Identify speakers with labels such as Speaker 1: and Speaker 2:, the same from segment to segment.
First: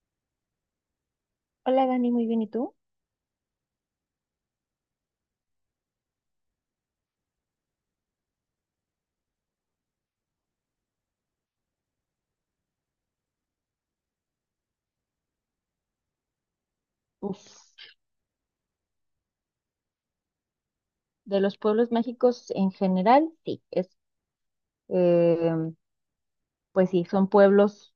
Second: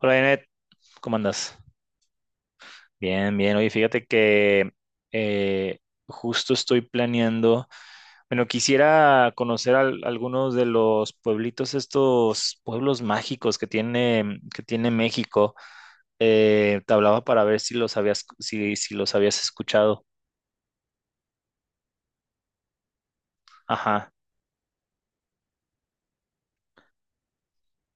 Speaker 1: Hola, Janet, ¿cómo andas?
Speaker 2: Hola Dani, muy bien, ¿y tú?
Speaker 1: Bien, bien. Oye, fíjate que eh, justo estoy planeando. Bueno, quisiera conocer algunos de los pueblitos, estos pueblos mágicos que tiene México. Te hablaba para
Speaker 2: Uf,
Speaker 1: ver si los habías, si los habías escuchado.
Speaker 2: de los pueblos mágicos en general, sí,
Speaker 1: Ajá.
Speaker 2: eh, pues sí, son pueblos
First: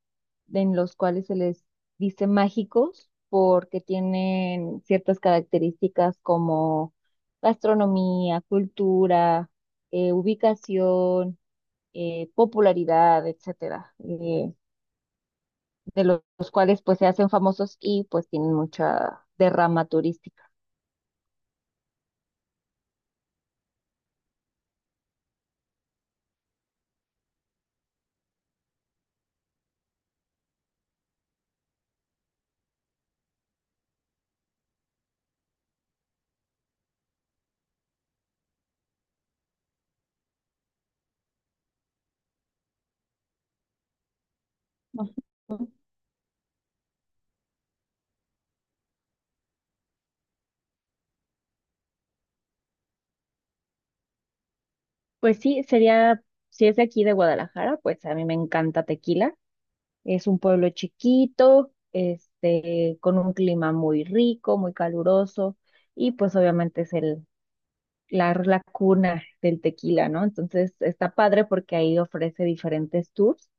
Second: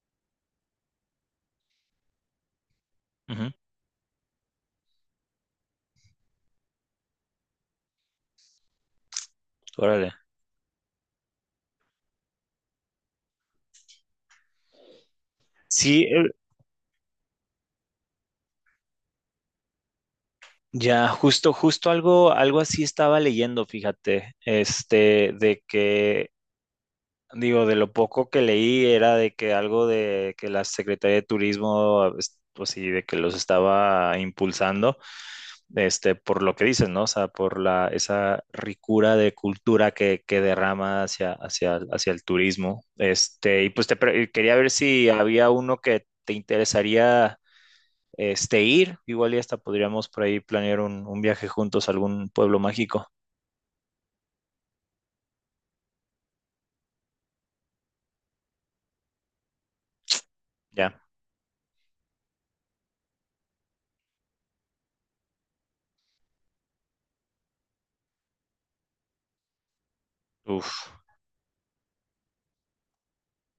Speaker 2: en los cuales se les dice mágicos
Speaker 1: Ujú.
Speaker 2: porque tienen ciertas características como gastronomía, cultura,
Speaker 1: Órale.
Speaker 2: ubicación, popularidad, etcétera, de
Speaker 1: Sí,
Speaker 2: los, los cuales pues se hacen famosos y pues tienen mucha derrama turística.
Speaker 1: ya, justo algo, algo así estaba leyendo, fíjate, este, de que digo, de lo poco que leí era de que algo de que la Secretaría de Turismo, pues sí, de que los estaba impulsando, este, por lo que dicen, ¿no? O sea, por la, esa ricura de cultura que derrama hacia, hacia, hacia el turismo. Este, y pues quería ver si había
Speaker 2: Ujú.
Speaker 1: uno que te interesaría, este, ir. Igual y hasta podríamos por ahí planear un viaje juntos a algún pueblo mágico.
Speaker 2: Pues sí, sería, si es de aquí de Guadalajara, pues a mí me encanta Tequila. Es un pueblo
Speaker 1: Ya.
Speaker 2: chiquito, este, con un clima muy rico, muy caluroso, y pues obviamente es la cuna del tequila, ¿no? Entonces
Speaker 1: Uf.
Speaker 2: está padre porque ahí ofrece diferentes tours.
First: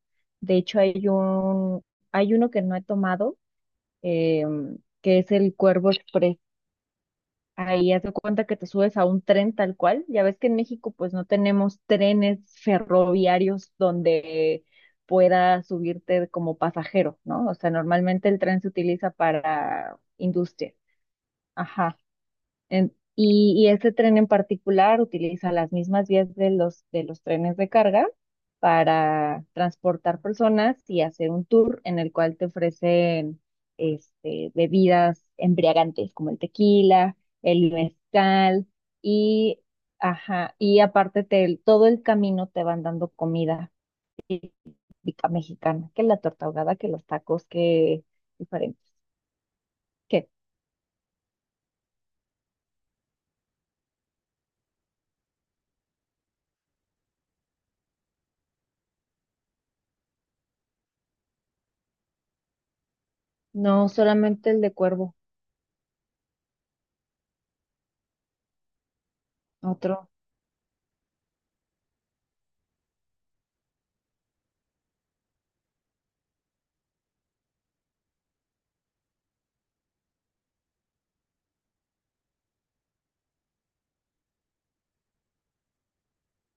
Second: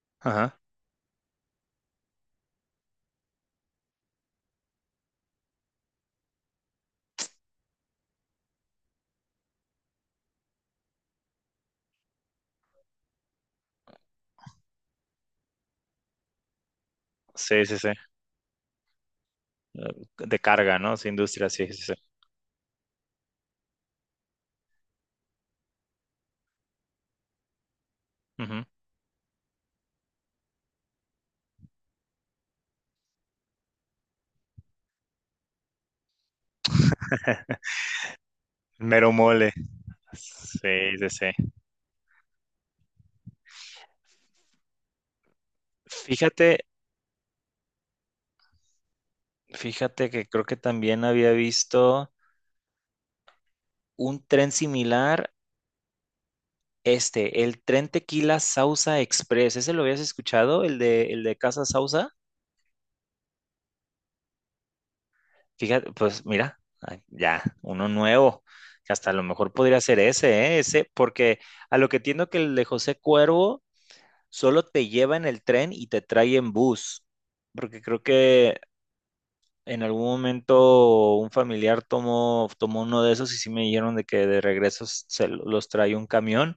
Speaker 2: De
Speaker 1: Ajá.
Speaker 2: hecho, hay uno que no he tomado, que es el Cuervo Express. Ahí haz de cuenta que te subes a un tren tal cual. Ya ves que en México pues no tenemos trenes ferroviarios donde puedas subirte como pasajero, ¿no? O
Speaker 1: Sí,
Speaker 2: sea,
Speaker 1: sí, sí.
Speaker 2: normalmente el tren se utiliza para
Speaker 1: De
Speaker 2: industria.
Speaker 1: carga, ¿no? Sí, industria, sí, sí, sí.
Speaker 2: Ajá. Y este tren en particular utiliza las mismas vías de los trenes de carga
Speaker 1: Ujú.
Speaker 2: para transportar personas y hacer un tour en el cual te ofrecen este, bebidas embriagantes como el tequila, el mezcal
Speaker 1: Mero mole.
Speaker 2: y, ajá,
Speaker 1: Sí,
Speaker 2: y
Speaker 1: sí,
Speaker 2: aparte
Speaker 1: sí.
Speaker 2: todo el camino te van dando comida típica mexicana, que la torta
Speaker 1: Fíjate,
Speaker 2: ahogada, que los tacos, que diferentes.
Speaker 1: fíjate
Speaker 2: Que
Speaker 1: que creo que también había visto un tren similar, este, el tren Tequila Sausa Express. ¿Ese lo habías escuchado? El de Casa Sausa?
Speaker 2: no solamente el de Cuervo,
Speaker 1: Fíjate, pues mira, ay, ya, uno nuevo. Que hasta a lo mejor podría ser
Speaker 2: otro.
Speaker 1: ese, ¿eh? Ese, porque a lo que entiendo que el de José Cuervo solo te lleva en el tren y te trae en bus. Porque creo que en algún momento un familiar tomó uno de esos y sí me dijeron de que de regreso los trae un camión,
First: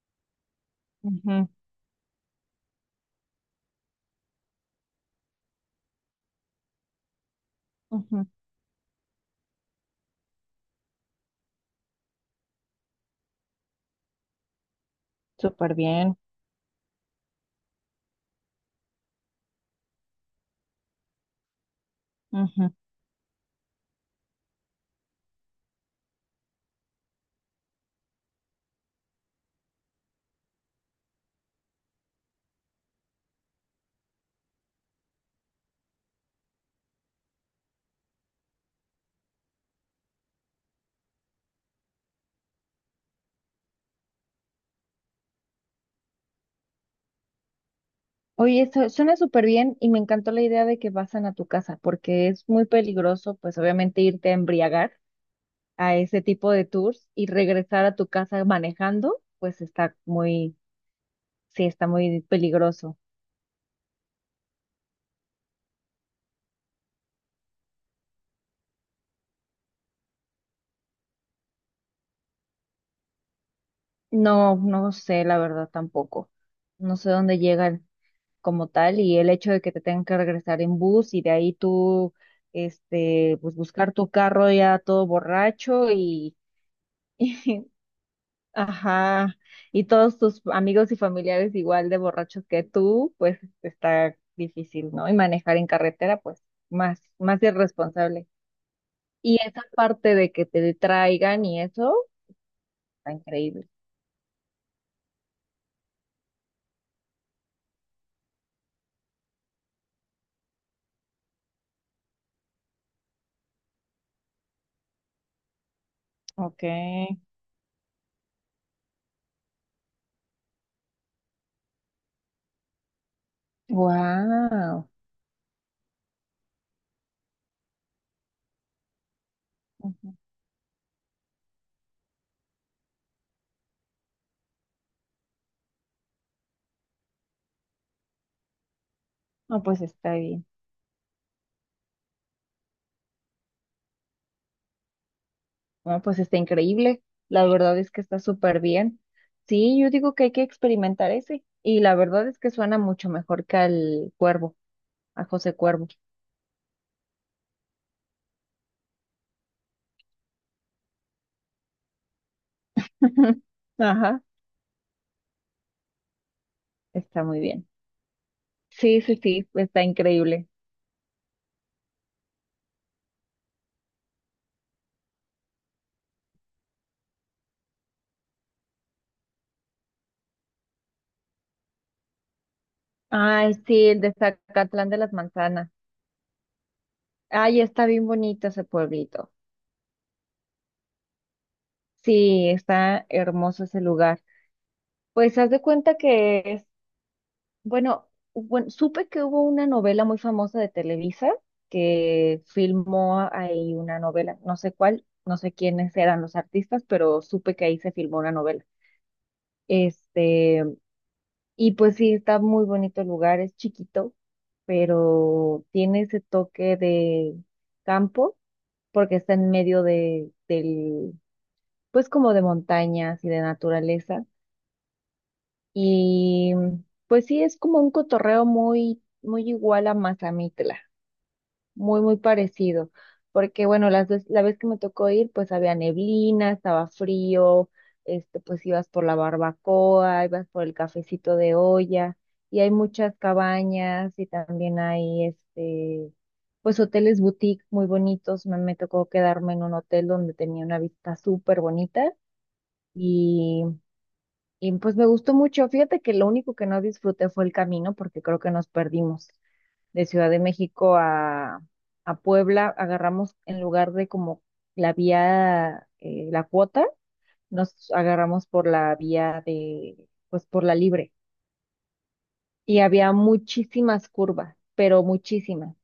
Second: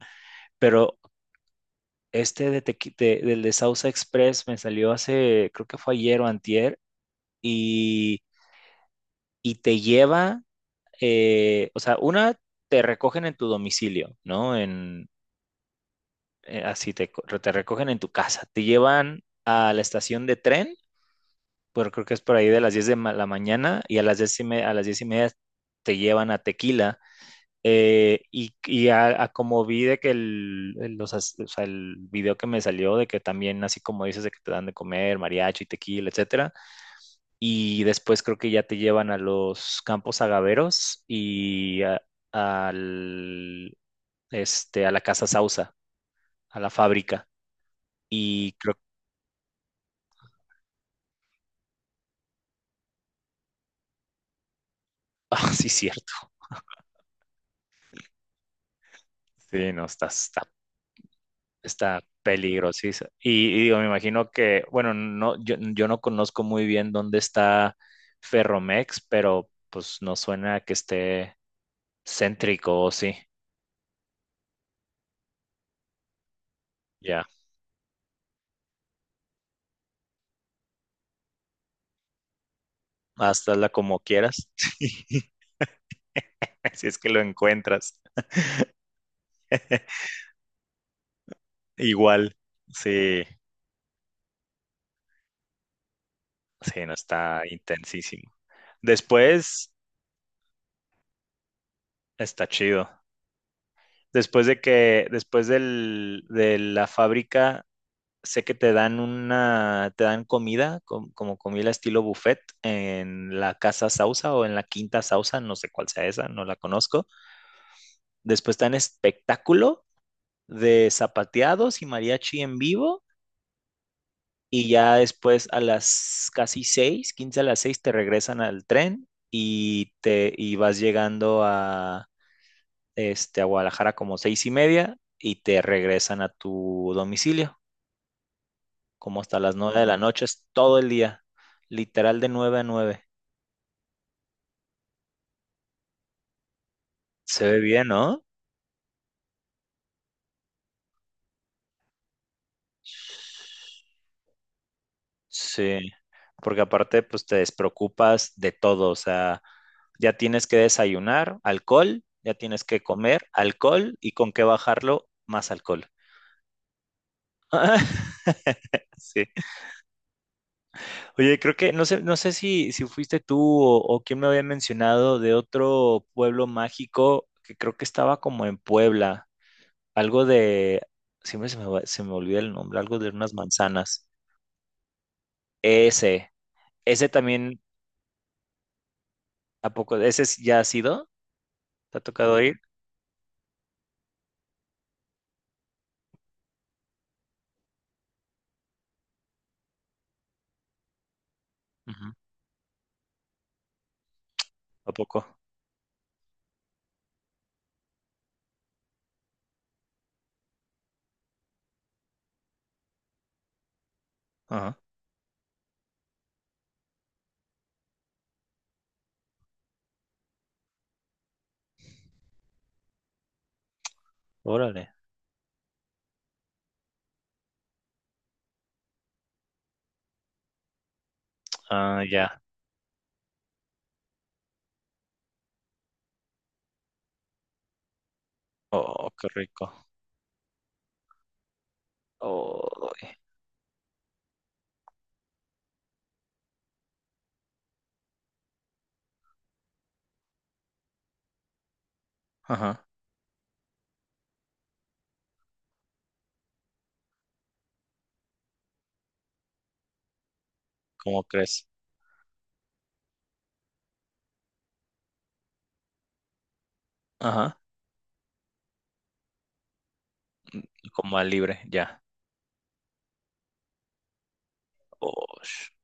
Speaker 1: pero
Speaker 2: Ujú,
Speaker 1: este del de Sausa Express me salió hace, creo que fue ayer o antier, y,
Speaker 2: ujú.
Speaker 1: y te lleva, o sea, una te recogen en tu domicilio, ¿no? En,
Speaker 2: Súper bien.
Speaker 1: así te, te recogen en tu casa, te llevan a la estación de tren, pero creo que es por ahí de
Speaker 2: Ujú.
Speaker 1: las 10 la mañana y a las 10 y media te llevan a Tequila. Y a como vi de que o sea, el video que me salió de que también, así como dices, de que te dan de comer mariachi, tequila, etcétera, y después creo que ya te llevan a los campos agaveros y al, este, a la Casa Sausa, a la fábrica, y
Speaker 2: Oye,
Speaker 1: creo,
Speaker 2: esto suena súper bien y me encantó la idea de que pasan a tu casa, porque es muy peligroso, pues obviamente irte a embriagar
Speaker 1: ah, sí,
Speaker 2: a
Speaker 1: cierto,
Speaker 2: ese tipo de tours y regresar a tu casa manejando, pues
Speaker 1: sí, no,
Speaker 2: está
Speaker 1: está,
Speaker 2: muy, sí, está
Speaker 1: está
Speaker 2: muy peligroso.
Speaker 1: peligrosísima. Y digo, me imagino que, bueno, no, yo no conozco muy bien dónde está Ferromex, pero pues no suena que esté céntrico, o sí.
Speaker 2: No, no sé, la verdad tampoco. No sé
Speaker 1: Ya,
Speaker 2: dónde llegan como tal y el hecho de que te tengan que regresar en bus y de ahí tú, este,
Speaker 1: hasta
Speaker 2: pues
Speaker 1: la
Speaker 2: buscar
Speaker 1: como
Speaker 2: tu carro
Speaker 1: quieras.
Speaker 2: ya todo borracho y
Speaker 1: Si es que lo encuentras.
Speaker 2: Ajá, y todos tus amigos y familiares igual de
Speaker 1: Igual,
Speaker 2: borrachos que tú,
Speaker 1: sí,
Speaker 2: pues está difícil, ¿no? Y manejar en carretera, pues
Speaker 1: sí, no
Speaker 2: más,
Speaker 1: está
Speaker 2: más irresponsable.
Speaker 1: intensísimo.
Speaker 2: Y esa
Speaker 1: Después
Speaker 2: parte de que te detraigan y eso,
Speaker 1: está chido.
Speaker 2: está increíble.
Speaker 1: Después de que, después de la fábrica sé que te dan comida, como comida estilo buffet, en la Casa Sausa o en la Quinta Sausa, no sé cuál sea esa, no la
Speaker 2: Ok.
Speaker 1: conozco. Después te dan espectáculo de zapateados y mariachi en vivo. Y
Speaker 2: Wow.
Speaker 1: ya después a las casi seis, 15 a las seis, te regresan al tren y te y vas llegando a, este, a Guadalajara como 6:30 y te regresan a tu domicilio, como hasta las
Speaker 2: No,
Speaker 1: nueve
Speaker 2: pues
Speaker 1: de la
Speaker 2: está
Speaker 1: noche,
Speaker 2: bien.
Speaker 1: es todo el día, literal de 9 a 9.
Speaker 2: No, pues está increíble. La
Speaker 1: Se ve
Speaker 2: verdad
Speaker 1: bien,
Speaker 2: es que está
Speaker 1: ¿no?
Speaker 2: súper bien. Sí, yo digo que hay que experimentar ese. Y la verdad es que suena mucho mejor que al Cuervo, a José Cuervo.
Speaker 1: Sí, porque aparte, pues te despreocupas de todo, o sea, ya tienes que desayunar, alcohol, ya tienes que comer, alcohol, y
Speaker 2: Ajá.
Speaker 1: con qué bajarlo, más alcohol.
Speaker 2: Está muy bien. Sí, sí,
Speaker 1: Sí.
Speaker 2: sí, está increíble.
Speaker 1: Oye, creo que no sé, no sé si fuiste tú o quién me había mencionado de otro pueblo mágico que creo que estaba como en Puebla. Algo de, siempre se me, se me olvida el nombre, algo de unas
Speaker 2: Ay, sí, el
Speaker 1: manzanas.
Speaker 2: de Zacatlán de las Manzanas.
Speaker 1: Ese, ese
Speaker 2: Ay,
Speaker 1: también,
Speaker 2: está bien bonito ese pueblito.
Speaker 1: ¿a poco? ¿Ese ya ha sido? ¿Te ha tocado
Speaker 2: Sí,
Speaker 1: ir?
Speaker 2: está hermoso ese lugar. Pues haz de cuenta que es, bueno, bueno, supe que hubo una novela muy famosa de Televisa
Speaker 1: Ujú.
Speaker 2: que filmó ahí una novela, no sé
Speaker 1: ¿A
Speaker 2: cuál,
Speaker 1: poco?
Speaker 2: no sé quiénes eran los artistas, pero supe que ahí se filmó una novela. Este, y pues sí, está muy bonito el lugar, es chiquito,
Speaker 1: Ajá.
Speaker 2: pero tiene ese toque de campo porque está en medio pues como de montañas y de naturaleza.
Speaker 1: Órale.
Speaker 2: Y pues sí, es como un cotorreo muy, muy igual a Mazamitla, muy,
Speaker 1: Ah,
Speaker 2: muy
Speaker 1: ya.
Speaker 2: parecido, porque bueno, la vez que me tocó ir, pues había neblina, estaba frío, este, pues ibas por
Speaker 1: Oh,
Speaker 2: la
Speaker 1: qué rico.
Speaker 2: barbacoa, ibas por el cafecito de olla, y hay
Speaker 1: Oh,
Speaker 2: muchas cabañas y también hay, este, pues hoteles boutique muy bonitos. Me tocó quedarme en un hotel donde tenía una vista súper bonita.
Speaker 1: ajá.
Speaker 2: Y, y pues me gustó mucho. Fíjate que lo único que no disfruté fue el camino porque creo que nos perdimos de Ciudad de México
Speaker 1: ¿Cómo
Speaker 2: a,
Speaker 1: crees?
Speaker 2: a Puebla, agarramos en lugar de como la vía, la cuota,
Speaker 1: Ajá.
Speaker 2: nos agarramos por la vía de, pues
Speaker 1: Mm,
Speaker 2: por la libre.
Speaker 1: como al libre, ya.
Speaker 2: Y había muchísimas curvas, pero
Speaker 1: Oh,
Speaker 2: muchísimas.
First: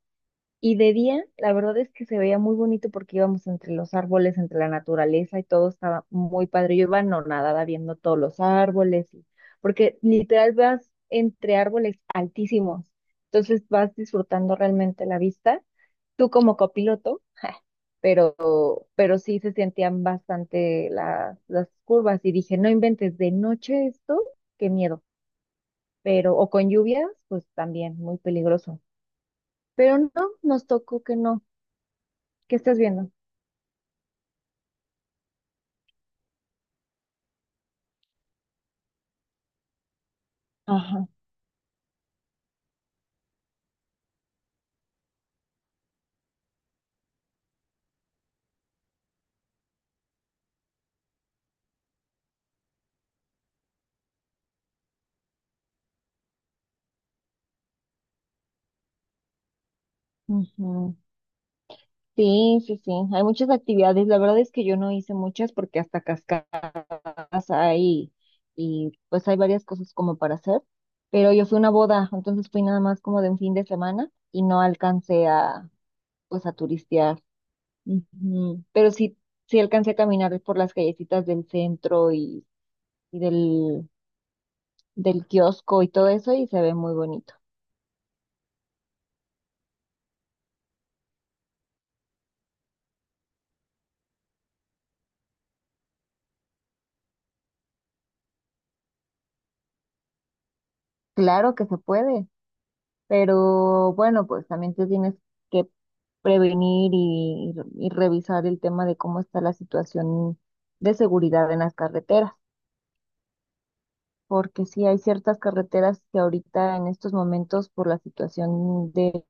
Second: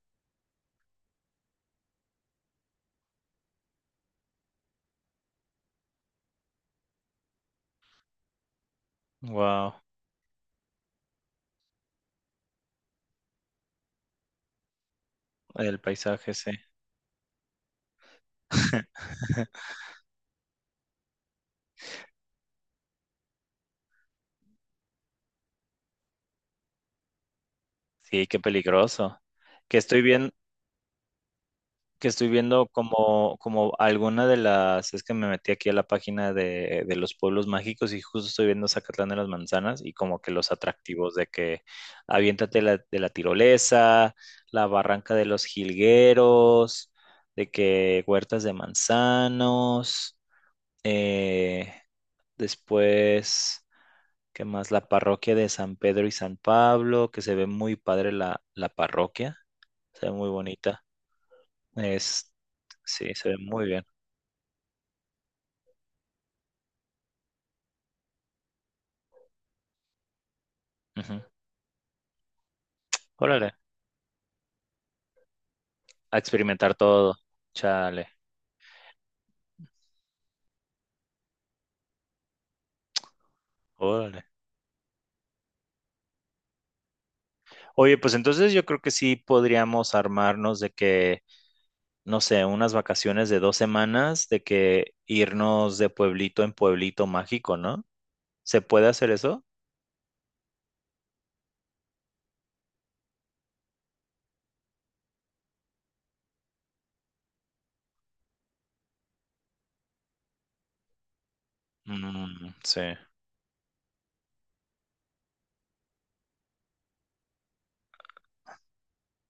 Speaker 2: Y de día, la verdad es que se veía muy bonito porque íbamos entre los árboles, entre la naturaleza y todo estaba muy padre. Yo iba anonadada viendo todos los árboles,
Speaker 1: wow.
Speaker 2: porque literal vas entre árboles altísimos. Entonces vas disfrutando realmente la vista
Speaker 1: El
Speaker 2: tú
Speaker 1: paisaje, sí.
Speaker 2: como copiloto, pero, pero sí se sentían bastante las curvas y dije, no inventes de noche esto, qué miedo, pero o con lluvias, pues también muy
Speaker 1: Sí, qué
Speaker 2: peligroso.
Speaker 1: peligroso. Que
Speaker 2: Pero
Speaker 1: estoy
Speaker 2: no,
Speaker 1: viendo.
Speaker 2: nos tocó que no.
Speaker 1: Que estoy
Speaker 2: ¿Qué
Speaker 1: viendo
Speaker 2: estás viendo?
Speaker 1: como, como alguna de las, es que me metí aquí a la página de los pueblos mágicos y justo estoy viendo Zacatlán de las Manzanas y como que los
Speaker 2: Ajá.
Speaker 1: atractivos de que aviéntate de la tirolesa, la barranca de los jilgueros, de que huertas de manzanos, eh, después, ¿qué más? La parroquia de San Pedro y San Pablo, que se ve muy padre la parroquia, se ve muy bonita.
Speaker 2: Ujú.
Speaker 1: Es,
Speaker 2: Sí, sí, sí,
Speaker 1: sí,
Speaker 2: hay
Speaker 1: se ve
Speaker 2: muchas
Speaker 1: muy bien.
Speaker 2: actividades. La verdad es que yo no hice muchas porque hasta cascadas hay y pues hay varias cosas como para hacer,
Speaker 1: Ujú.
Speaker 2: pero yo fui a una boda, entonces fui nada más como de un fin
Speaker 1: Órale,
Speaker 2: de semana y no alcancé a
Speaker 1: a
Speaker 2: pues a
Speaker 1: experimentar todo.
Speaker 2: turistear.
Speaker 1: Chale,
Speaker 2: Ujú. Pero sí, sí alcancé a caminar por las callecitas del centro y del,
Speaker 1: órale.
Speaker 2: del kiosco y todo eso y se ve muy bonito.
Speaker 1: Oye, pues entonces yo creo que sí podríamos armarnos de que, no sé, unas vacaciones de 2 semanas, de que irnos de pueblito en pueblito mágico, ¿no? ¿Se puede hacer eso?
Speaker 2: Claro que se puede, pero bueno, pues también te tienes que prevenir y revisar el tema de cómo está la situación de seguridad en las carreteras,
Speaker 1: Mm, sí,
Speaker 2: porque sí hay ciertas carreteras que ahorita en estos momentos por la situación de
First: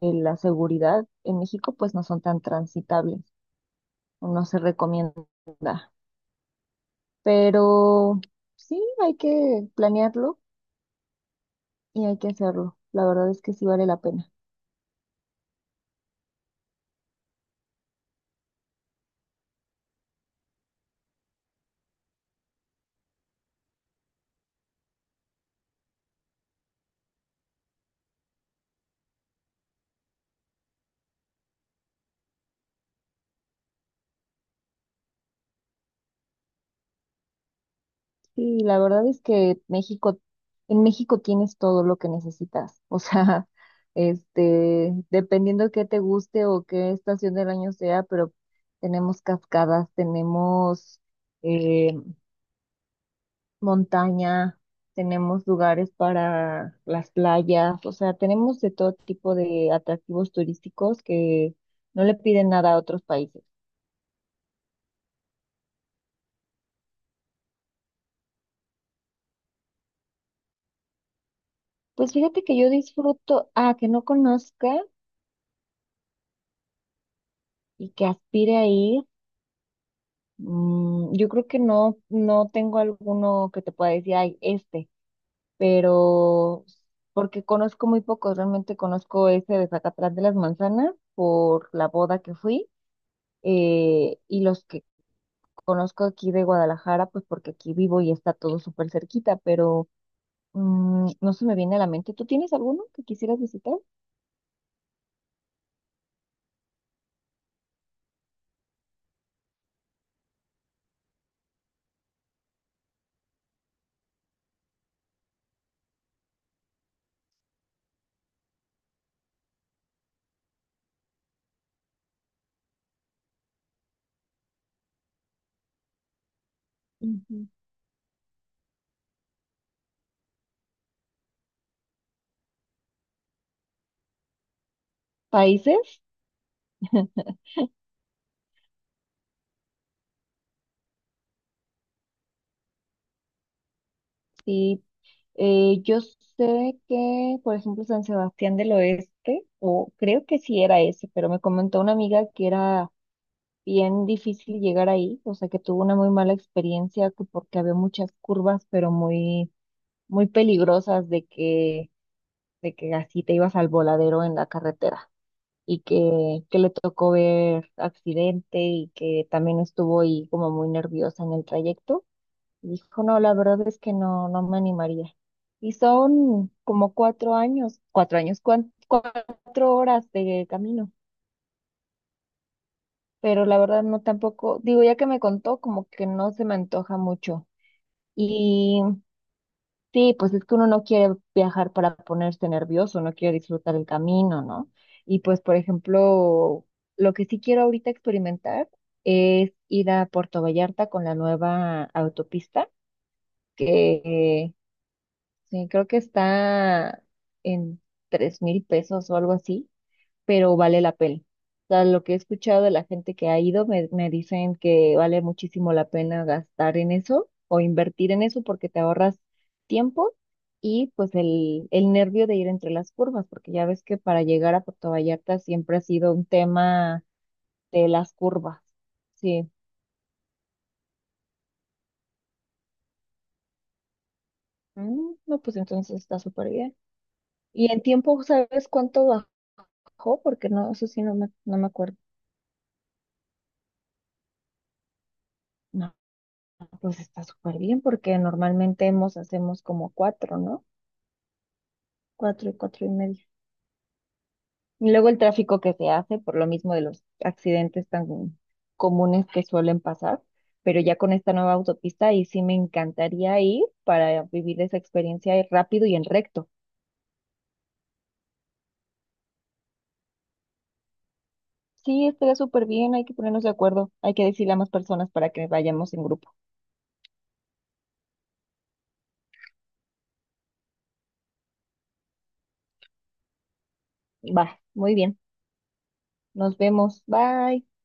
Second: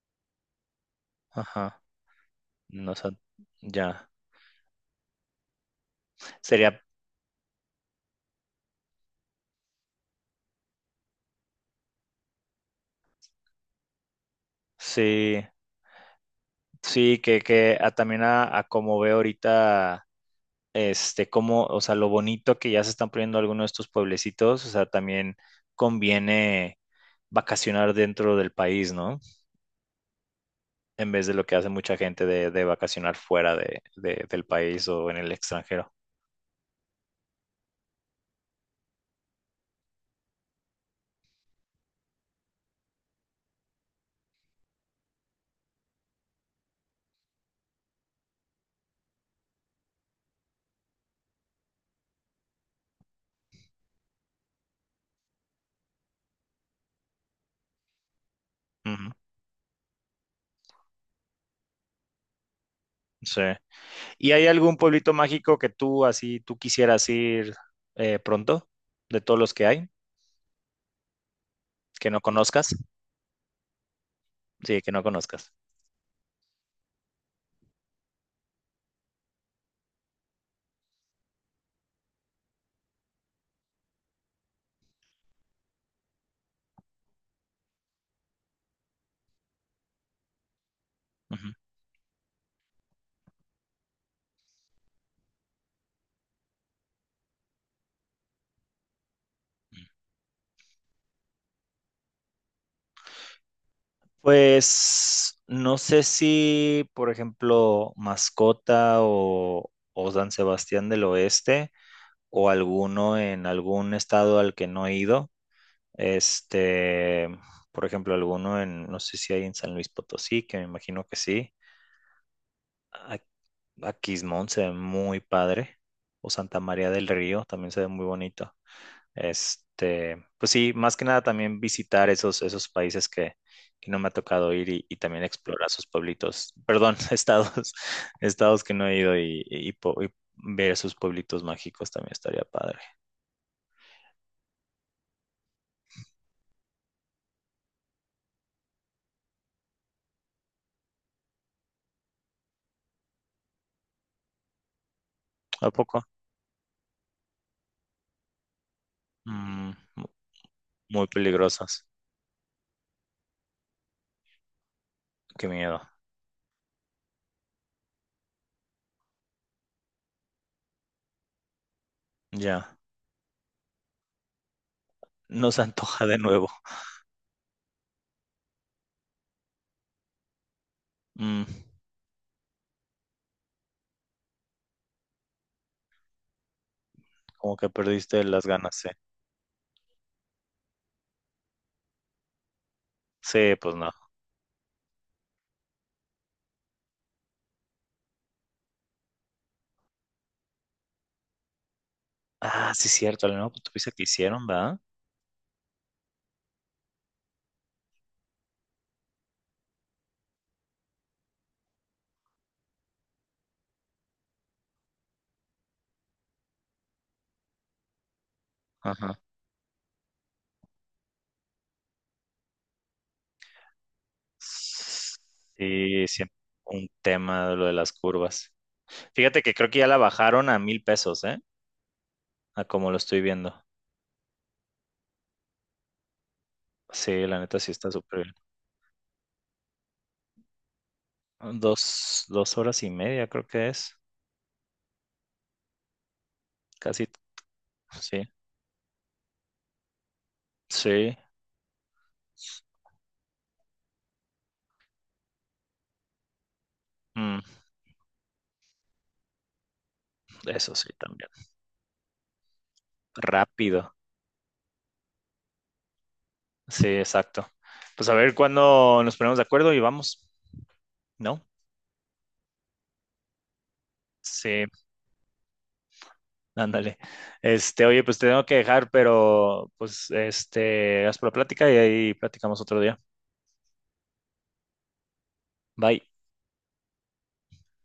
Speaker 2: de la seguridad en México
Speaker 1: ajá.
Speaker 2: pues no son tan
Speaker 1: No sé,
Speaker 2: transitables.
Speaker 1: ya.
Speaker 2: No se recomienda.
Speaker 1: Sería,
Speaker 2: Pero sí, hay que planearlo y hay que hacerlo. La verdad es que sí vale la pena.
Speaker 1: sí, sí, que también a como veo ahorita, este, cómo, o sea, lo bonito que ya se están poniendo algunos de estos pueblecitos, o sea, también conviene vacacionar dentro del país, ¿no? En vez de lo que hace mucha gente de vacacionar fuera del país o en el extranjero.
Speaker 2: Sí, la verdad es que México, en México tienes todo lo que necesitas. O sea, este, dependiendo qué te guste o qué estación del año sea, pero tenemos cascadas, tenemos eh, montaña, tenemos lugares para las playas, o sea, tenemos de todo
Speaker 1: Ujú,
Speaker 2: tipo de atractivos turísticos que no le piden nada a otros
Speaker 1: sí.
Speaker 2: países.
Speaker 1: ¿Y hay algún pueblito mágico que tú así, tú quisieras ir pronto, de todos los que hay, que
Speaker 2: Pues
Speaker 1: no
Speaker 2: fíjate que yo
Speaker 1: conozcas?
Speaker 2: disfruto, ah, que no conozca
Speaker 1: Sí, que no conozcas.
Speaker 2: y que aspire a ir. Yo creo que no, no tengo alguno que te pueda decir, ay, este, pero porque conozco muy pocos, realmente conozco ese de Zacatlán de las Manzanas
Speaker 1: Ujú.
Speaker 2: por la boda que fui, y los que conozco aquí de Guadalajara, pues porque aquí vivo y está todo súper cerquita, pero no se me viene a la mente. ¿Tú tienes alguno que quisieras visitar?
Speaker 1: Pues no sé si, por ejemplo, Mascota o San Sebastián del Oeste o alguno en algún estado al que no he ido. Este, por ejemplo, alguno en, no sé si hay en San Luis Potosí, que me imagino que sí. A, a Quismón se ve muy padre. O Santa María del Río
Speaker 2: Ujú.
Speaker 1: también se ve muy bonito. Este, pues sí, más que nada también visitar esos, esos países que no me ha tocado ir y también explorar
Speaker 2: ¿Países?
Speaker 1: sus pueblitos, perdón, estados, estados que no he ido y ver sus pueblitos mágicos también estaría padre.
Speaker 2: Sí, yo sé que, por ejemplo, San Sebastián del Oeste, o creo que sí era ese, pero me comentó una amiga que era bien difícil llegar ahí, o sea, que
Speaker 1: ¿A
Speaker 2: tuvo una
Speaker 1: poco?
Speaker 2: muy mala experiencia que porque había muchas curvas, pero muy,
Speaker 1: Mm, mu-
Speaker 2: muy
Speaker 1: muy
Speaker 2: peligrosas
Speaker 1: peligrosas.
Speaker 2: de que así te ibas al voladero en la carretera.
Speaker 1: Qué
Speaker 2: Y
Speaker 1: miedo.
Speaker 2: que le tocó ver accidente y que también estuvo ahí como muy nerviosa en el trayecto. Y
Speaker 1: Ya,
Speaker 2: dijo, no, la verdad es que no, no me animaría.
Speaker 1: no se
Speaker 2: Y
Speaker 1: antoja de nuevo.
Speaker 2: son como 4 horas de camino.
Speaker 1: Mm,
Speaker 2: Pero la verdad no tampoco, digo, ya que me contó, como que no se me antoja mucho.
Speaker 1: como que perdiste las ganas, sí.
Speaker 2: Sí, pues es que uno no quiere viajar para ponerse nervioso, no quiere
Speaker 1: Sí, pues
Speaker 2: disfrutar el
Speaker 1: no.
Speaker 2: camino, ¿no? Y pues, por ejemplo, lo que sí quiero ahorita experimentar es ir a Puerto Vallarta con la nueva autopista,
Speaker 1: Ah, sí, cierto, no, pues tuviste que
Speaker 2: que
Speaker 1: hicieron, ¿verdad?
Speaker 2: sí, creo que está en 3,000 pesos o algo así, pero vale la pena. O sea, lo que he escuchado de la gente que ha ido, me dicen que vale muchísimo la pena gastar en eso o invertir en eso porque te
Speaker 1: Ajá.
Speaker 2: ahorras tiempo y pues el nervio de ir entre las curvas, porque ya ves que para llegar a Puerto Vallarta siempre ha
Speaker 1: Sí,
Speaker 2: sido un
Speaker 1: siempre un
Speaker 2: tema
Speaker 1: tema de lo de
Speaker 2: de
Speaker 1: las
Speaker 2: las
Speaker 1: curvas.
Speaker 2: curvas.
Speaker 1: Fíjate
Speaker 2: Sí.
Speaker 1: que creo que ya la bajaron a 1,000 pesos, ¿eh? A como lo estoy viendo.
Speaker 2: No, pues entonces está súper bien.
Speaker 1: Sí, la neta sí
Speaker 2: ¿Y en
Speaker 1: está
Speaker 2: tiempo
Speaker 1: súper
Speaker 2: sabes cuánto bajó? Porque no, eso sí no me, no
Speaker 1: bien.
Speaker 2: me acuerdo.
Speaker 1: Dos horas y media creo que es.
Speaker 2: No. Pues
Speaker 1: Casi,
Speaker 2: está súper bien porque
Speaker 1: sí.
Speaker 2: normalmente hacemos como cuatro, ¿no?
Speaker 1: Sí,
Speaker 2: Cuatro y cuatro y medio. Y luego el tráfico que se hace por lo mismo de los
Speaker 1: mm,
Speaker 2: accidentes tan comunes que suelen pasar,
Speaker 1: eso
Speaker 2: pero
Speaker 1: sí
Speaker 2: ya con
Speaker 1: también.
Speaker 2: esta nueva autopista y sí me encantaría ir
Speaker 1: Rápido.
Speaker 2: para vivir esa experiencia y rápido y en recto.
Speaker 1: Sí, exacto. Pues a ver cuándo nos ponemos de acuerdo y vamos, ¿no?
Speaker 2: Sí, estaría súper bien, hay que ponernos de acuerdo, hay que decirle a
Speaker 1: Sí,
Speaker 2: más personas para que vayamos en grupo.
Speaker 1: ándale. Este, oye, pues te tengo que dejar, pero pues este, haz por la plática y ahí platicamos otro día.
Speaker 2: Va, muy bien,
Speaker 1: Bye.
Speaker 2: nos vemos, bye.